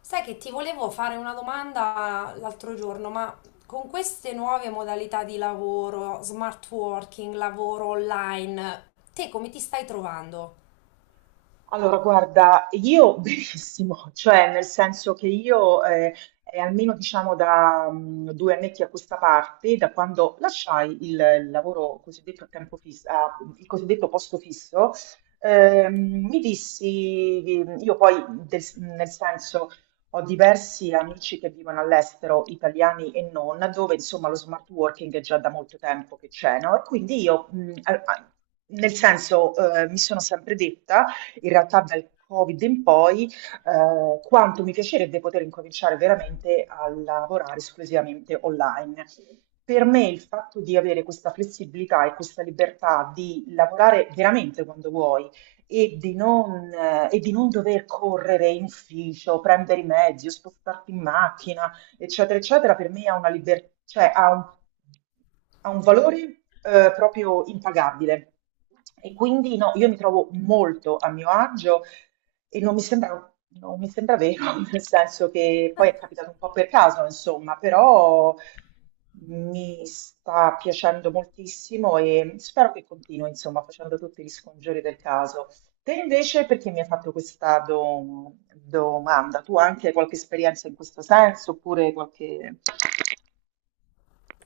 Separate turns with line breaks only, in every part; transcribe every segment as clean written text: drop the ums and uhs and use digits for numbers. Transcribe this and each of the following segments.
Sai che ti volevo fare una domanda l'altro giorno, ma con queste nuove modalità di lavoro, smart working, lavoro online, te come ti stai trovando?
Allora, guarda, io benissimo, cioè nel senso che io è almeno diciamo da 2 annetti a questa parte, da quando lasciai il lavoro cosiddetto a tempo fisso, il cosiddetto posto fisso, mi dissi, io poi nel senso ho diversi amici che vivono all'estero, italiani e non, dove insomma lo smart working è già da molto tempo che c'è, no? E quindi io, nel senso, mi sono sempre detta in realtà dal Covid in poi, quanto mi piacerebbe poter incominciare veramente a lavorare esclusivamente online. Per me il fatto di avere questa flessibilità e questa libertà di lavorare veramente quando vuoi e di non dover correre in ufficio, prendere i mezzi, o spostarti in macchina, eccetera, eccetera, per me cioè ha un valore, proprio impagabile. E quindi no, io mi trovo molto a mio agio e non mi sembra vero, nel senso che poi è capitato un po' per caso, insomma, però mi sta piacendo moltissimo e spero che continui, insomma, facendo tutti gli scongiuri del caso. Te invece, perché mi hai fatto questa domanda? Tu anche hai qualche esperienza in questo senso, oppure qualche?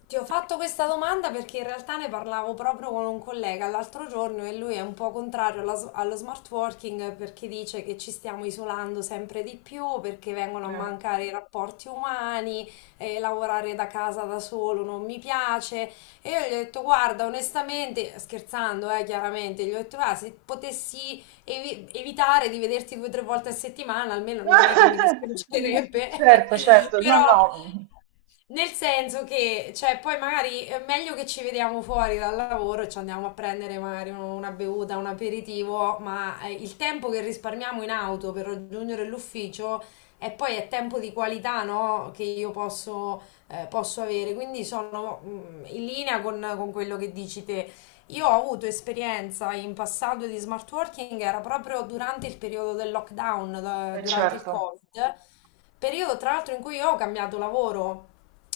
Ti ho fatto questa domanda perché in realtà ne parlavo proprio con un collega l'altro giorno e lui è un po' contrario allo smart working perché dice che ci stiamo isolando sempre di più, perché vengono a
Eh.
mancare i rapporti umani. Lavorare da casa da solo non mi piace. E io gli ho detto, guarda, onestamente, scherzando, chiaramente, gli ho detto, "Ah, se potessi evitare di vederti due o tre volte a settimana, almeno non è che mi dispiacerebbe."
Certo, certo, no,
Però
no,
nel senso che, cioè, poi magari è meglio che ci vediamo fuori dal lavoro e ci andiamo a prendere magari una bevuta, un aperitivo, ma il tempo che risparmiamo in auto per raggiungere l'ufficio è poi è tempo di qualità, no? Che io posso avere, quindi sono in linea con quello che dici te. Io ho avuto esperienza in passato di smart working, era proprio durante il periodo del lockdown, durante il
certo.
Covid, periodo tra l'altro in cui io ho cambiato lavoro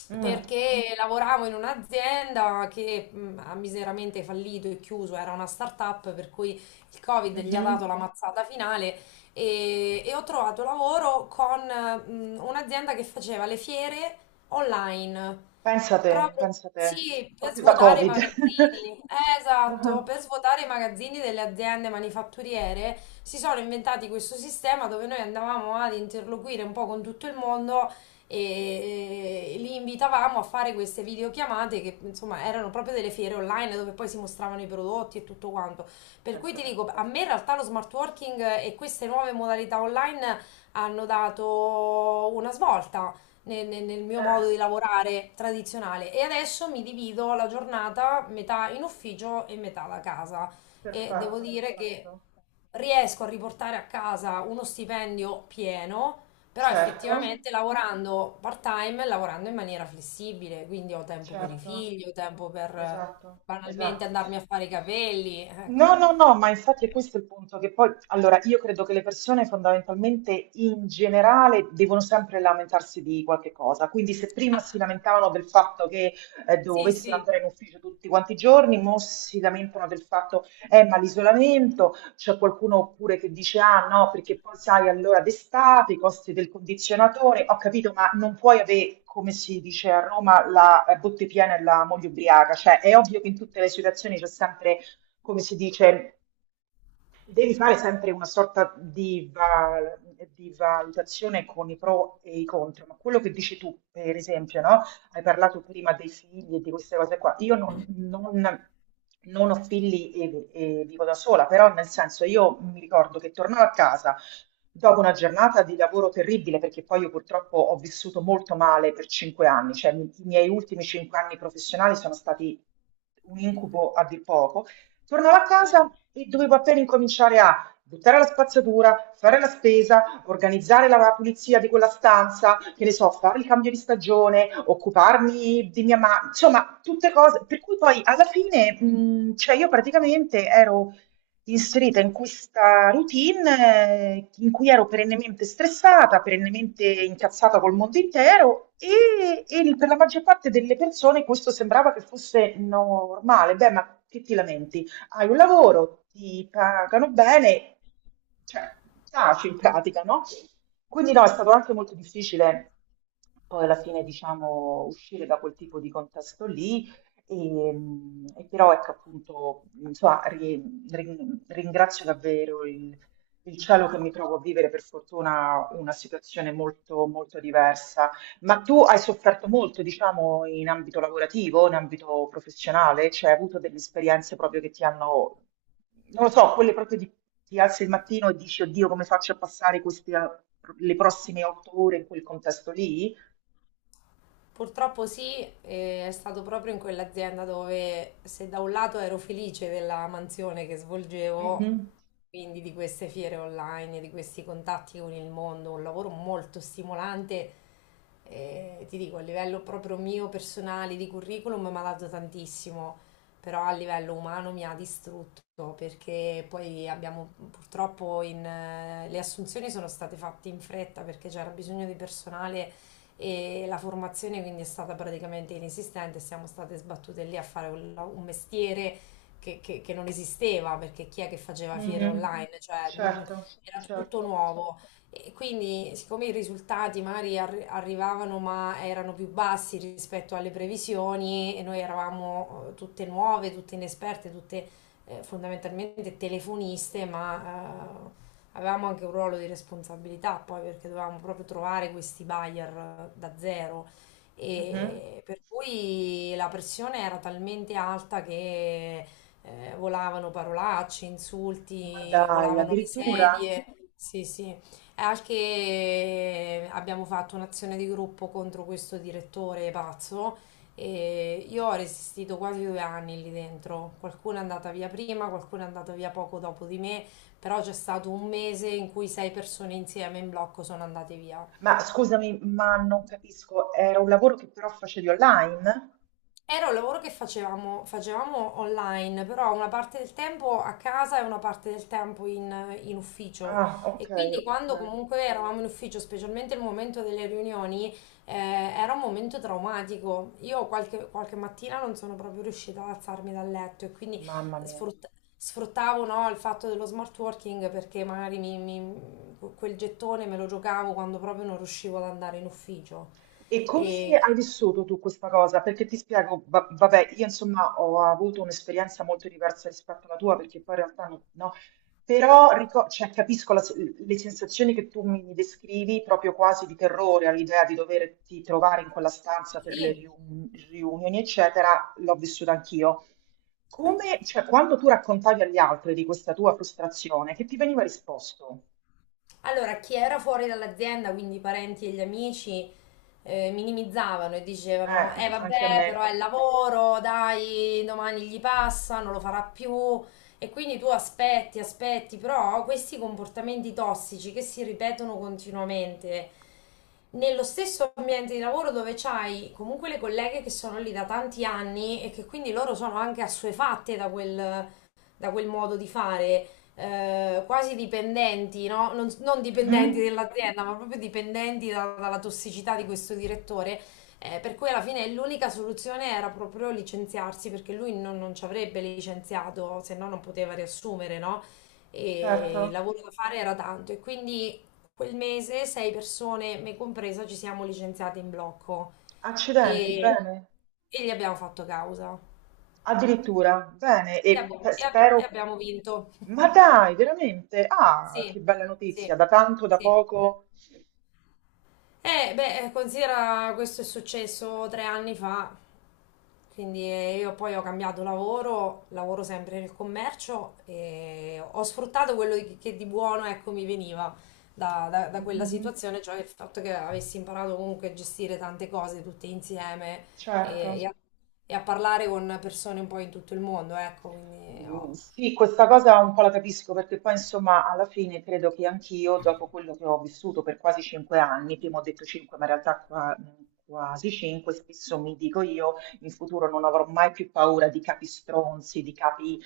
Mm.
perché lavoravo in un'azienda che ha miseramente fallito e chiuso, era una startup per cui il Covid gli ha dato
Mhm.
la mazzata finale e ho trovato lavoro con un'azienda che faceva le fiere online, proprio
Pensa te,
sì, per
proprio da
svuotare i
Covid.
magazzini. Esatto,
Ah,
per svuotare i magazzini delle aziende manifatturiere si sono inventati questo sistema dove noi andavamo ad interloquire un po' con tutto il mondo e li invitavamo a fare queste videochiamate che insomma erano proprio delle fiere online dove poi si mostravano i prodotti e tutto quanto. Per cui
pensa
ti
te.
dico, a me in realtà lo smart working e queste nuove modalità online hanno dato una svolta nel mio
Eh,
modo di lavorare tradizionale e adesso mi divido la giornata metà in ufficio e metà da casa e devo
perfetto,
dire che
perfetto.
riesco a riportare a casa uno stipendio pieno, però
Certo,
effettivamente lavorando part-time, lavorando in maniera flessibile, quindi ho tempo per i
certo,
figli, ho tempo per
esatto,
banalmente
esatto.
andarmi a fare i capelli,
No,
ecco.
no, no, ma infatti è questo, è il punto, che poi, allora, io credo che le persone fondamentalmente in generale devono sempre lamentarsi di qualche cosa, quindi se prima si
Ah,
lamentavano del fatto che
sì,
dovessero
sì.
andare in ufficio tutti quanti i giorni, mo si lamentano del fatto, ma l'isolamento, c'è qualcuno oppure che dice, ah no, perché poi sai, allora d'estate, i costi del condizionatore, ho capito, ma non puoi avere, come si dice a Roma, la botte piena e la moglie ubriaca, cioè è ovvio che in tutte le situazioni c'è sempre, come si dice, devi fare sempre una sorta di, di valutazione con i pro e i contro, ma quello che dici tu, per esempio, no? Hai parlato prima dei figli e di queste cose qua. Io non ho figli e, e vivo da sola, però nel senso io mi ricordo che tornavo a casa dopo una giornata di lavoro terribile, perché poi io purtroppo ho vissuto molto male per 5 anni, cioè i miei ultimi cinque anni professionali sono stati un incubo a dir poco. Tornavo a casa e dovevo appena incominciare a buttare la spazzatura, fare la spesa, organizzare la pulizia di quella stanza, che ne so, fare il cambio di stagione, occuparmi di mia mamma, insomma, tutte cose. Per cui poi alla fine, cioè io praticamente ero inserita in questa routine in cui ero perennemente stressata, perennemente incazzata col mondo intero per la maggior parte delle persone questo sembrava che fosse normale. Beh, ma che ti lamenti? Hai un lavoro, ti pagano bene, cioè taci in pratica, no? Quindi no, è stato anche molto difficile poi alla fine, diciamo, uscire da quel tipo di contesto lì. E, e però ecco appunto, insomma, ringrazio davvero il cielo che mi trovo a vivere per fortuna una situazione molto, molto diversa, ma tu hai sofferto molto, diciamo, in ambito lavorativo, in ambito professionale? Cioè, hai avuto delle esperienze proprio che ti hanno, non lo so, quelle proprio di ti alzi il mattino e dici, oddio, come faccio a passare queste, le prossime 8 ore in quel contesto lì?
Purtroppo sì, e è stato proprio in quell'azienda dove se da un lato ero felice della mansione che svolgevo,
Mhm,
quindi di queste fiere online, di questi contatti con il mondo, un lavoro molto stimolante, ti dico, a livello proprio mio personale di curriculum mi ha dato tantissimo, però a livello umano mi ha distrutto perché poi abbiamo purtroppo le assunzioni sono state fatte in fretta perché c'era bisogno di personale e la formazione quindi è stata praticamente inesistente, siamo state sbattute lì a fare un mestiere che non esisteva, perché chi è che faceva fiere
mhm.
online? Cioè,
Certo,
era tutto
certo.
nuovo. E quindi, siccome i risultati magari arrivavano, ma erano più bassi rispetto alle previsioni, e noi eravamo tutte nuove, tutte inesperte, tutte fondamentalmente telefoniste, ma avevamo anche un ruolo di responsabilità poi, perché dovevamo proprio trovare questi buyer da zero.
Mhm.
E per cui la pressione era talmente alta che volavano parolacce,
Ma
insulti,
dai,
volavano le
addirittura?
sedie. Sì, sì. E anche abbiamo fatto un'azione di gruppo contro questo direttore pazzo e io ho resistito quasi 2 anni lì dentro. Qualcuno è andata via prima, qualcuno è andato via poco dopo di me, però c'è stato un mese in cui sei persone insieme in blocco sono andate via.
Ma scusami, ma non capisco, era un lavoro che però facevi online?
Era un lavoro che facevamo online, però una parte del tempo a casa e una parte del tempo in ufficio.
Ah, ok,
E quindi
ok.
quando comunque eravamo in ufficio, specialmente il momento delle riunioni, era un momento traumatico. Io qualche mattina non sono proprio riuscita ad alzarmi dal letto e quindi
Mamma mia.
sfrutta- sfruttavo, no, il fatto dello smart working perché magari quel gettone me lo giocavo quando proprio non riuscivo ad andare in ufficio.
E come
E
hai vissuto tu questa cosa? Perché ti spiego, vabbè, io insomma ho avuto un'esperienza molto diversa rispetto alla tua, perché poi in realtà no, no. Però cioè, capisco la le sensazioni che tu mi descrivi, proprio quasi di terrore all'idea di doverti trovare in quella stanza per le
sì.
riunioni, eccetera, l'ho vissuta anch'io. Come, cioè, quando tu raccontavi agli altri di questa tua frustrazione, che ti veniva risposto?
Allora, chi era fuori dall'azienda, quindi i parenti e gli amici, minimizzavano e dicevano: "Eh,
Anche a
vabbè, però
me.
è il lavoro, dai, domani gli passa, non lo farà più." E quindi tu aspetti, aspetti, però questi comportamenti tossici che si ripetono continuamente nello stesso ambiente di lavoro dove c'hai comunque le colleghe che sono lì da tanti anni e che quindi loro sono anche assuefatte da quel modo di fare quasi dipendenti, no? Non dipendenti
Mhm,
dell'azienda, ma proprio dipendenti dalla tossicità di questo direttore. Per cui alla fine l'unica soluzione era proprio licenziarsi, perché lui non ci avrebbe licenziato, se no non poteva riassumere, no? E il
certo.
lavoro da fare era tanto. E quindi quel mese sei persone, me compresa, ci siamo licenziate in blocco
Accidenti,
e,
bene?
e gli abbiamo fatto causa.
Addirittura, bene,
E
e
abbiamo, e abbi- e
spero.
abbiamo vinto.
Ma dai, veramente? Ah,
Sì,
che bella
sì,
notizia, da tanto, da
sì.
poco.
Beh, considera questo è successo 3 anni fa, quindi io poi ho cambiato lavoro, lavoro sempre nel commercio e ho sfruttato quello che di buono, ecco, mi veniva da quella
Mhm,
situazione, cioè il fatto che avessi imparato comunque a gestire tante cose tutte insieme e, e
certo.
a, e a parlare con persone un po' in tutto il mondo, ecco, quindi
Mm, sì, questa cosa un po' la capisco perché poi insomma alla fine credo che anch'io, dopo quello che ho vissuto per quasi 5 anni, prima ho detto cinque, ma in realtà quasi cinque, spesso mi dico io, in futuro non avrò mai più paura di capi stronzi, di capi,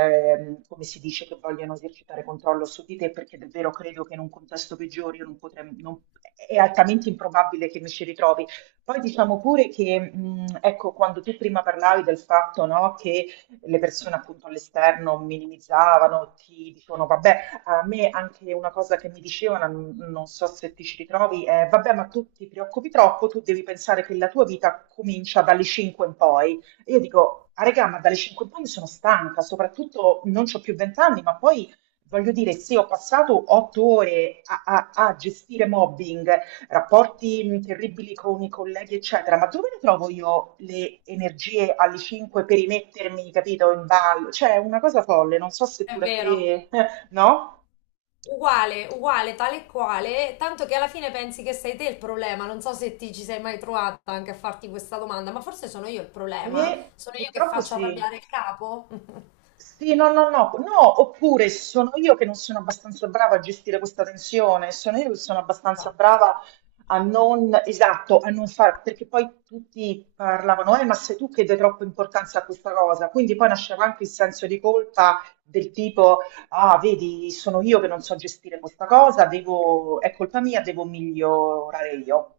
come si dice, che vogliono esercitare controllo su di te, perché davvero credo che in un contesto peggiore io non potrei, è altamente improbabile che mi ci ritrovi. Poi diciamo pure che, ecco, quando tu prima parlavi del fatto, no, che le persone appunto all'esterno minimizzavano, ti dicevano vabbè, a me anche una cosa che mi dicevano, non so se ti ci ritrovi, è vabbè, ma tu ti preoccupi troppo, tu devi pensare che la tua vita comincia dalle 5 in poi. E io dico, ah regà, ma dalle 5 in poi mi sono stanca, soprattutto non ho più 20 anni, ma poi voglio dire, sì, ho passato 8 ore a, a gestire mobbing rapporti terribili con i colleghi, eccetera, ma dove ne trovo io le energie alle 5 per rimettermi, capito, in ballo? Cioè, è una cosa folle, non so se
è
pure a
vero,
te, no?
uguale, uguale, tale e quale, tanto che alla fine pensi che sei te il problema. Non so se ti ci sei mai trovata anche a farti questa domanda, ma forse sono io il problema.
E
Sono io che
purtroppo
faccio
sì.
arrabbiare il capo?
Sì, no, no, no, no, oppure sono io che non sono abbastanza brava a gestire questa tensione, sono io che sono abbastanza
Esatto.
brava a non, esatto, a non far, perché poi tutti parlavano, ma sei tu che dai troppa importanza a questa cosa, quindi poi nasceva anche il senso di colpa del tipo, ah, vedi, sono io che non so gestire questa cosa, devo, è colpa mia, devo migliorare io.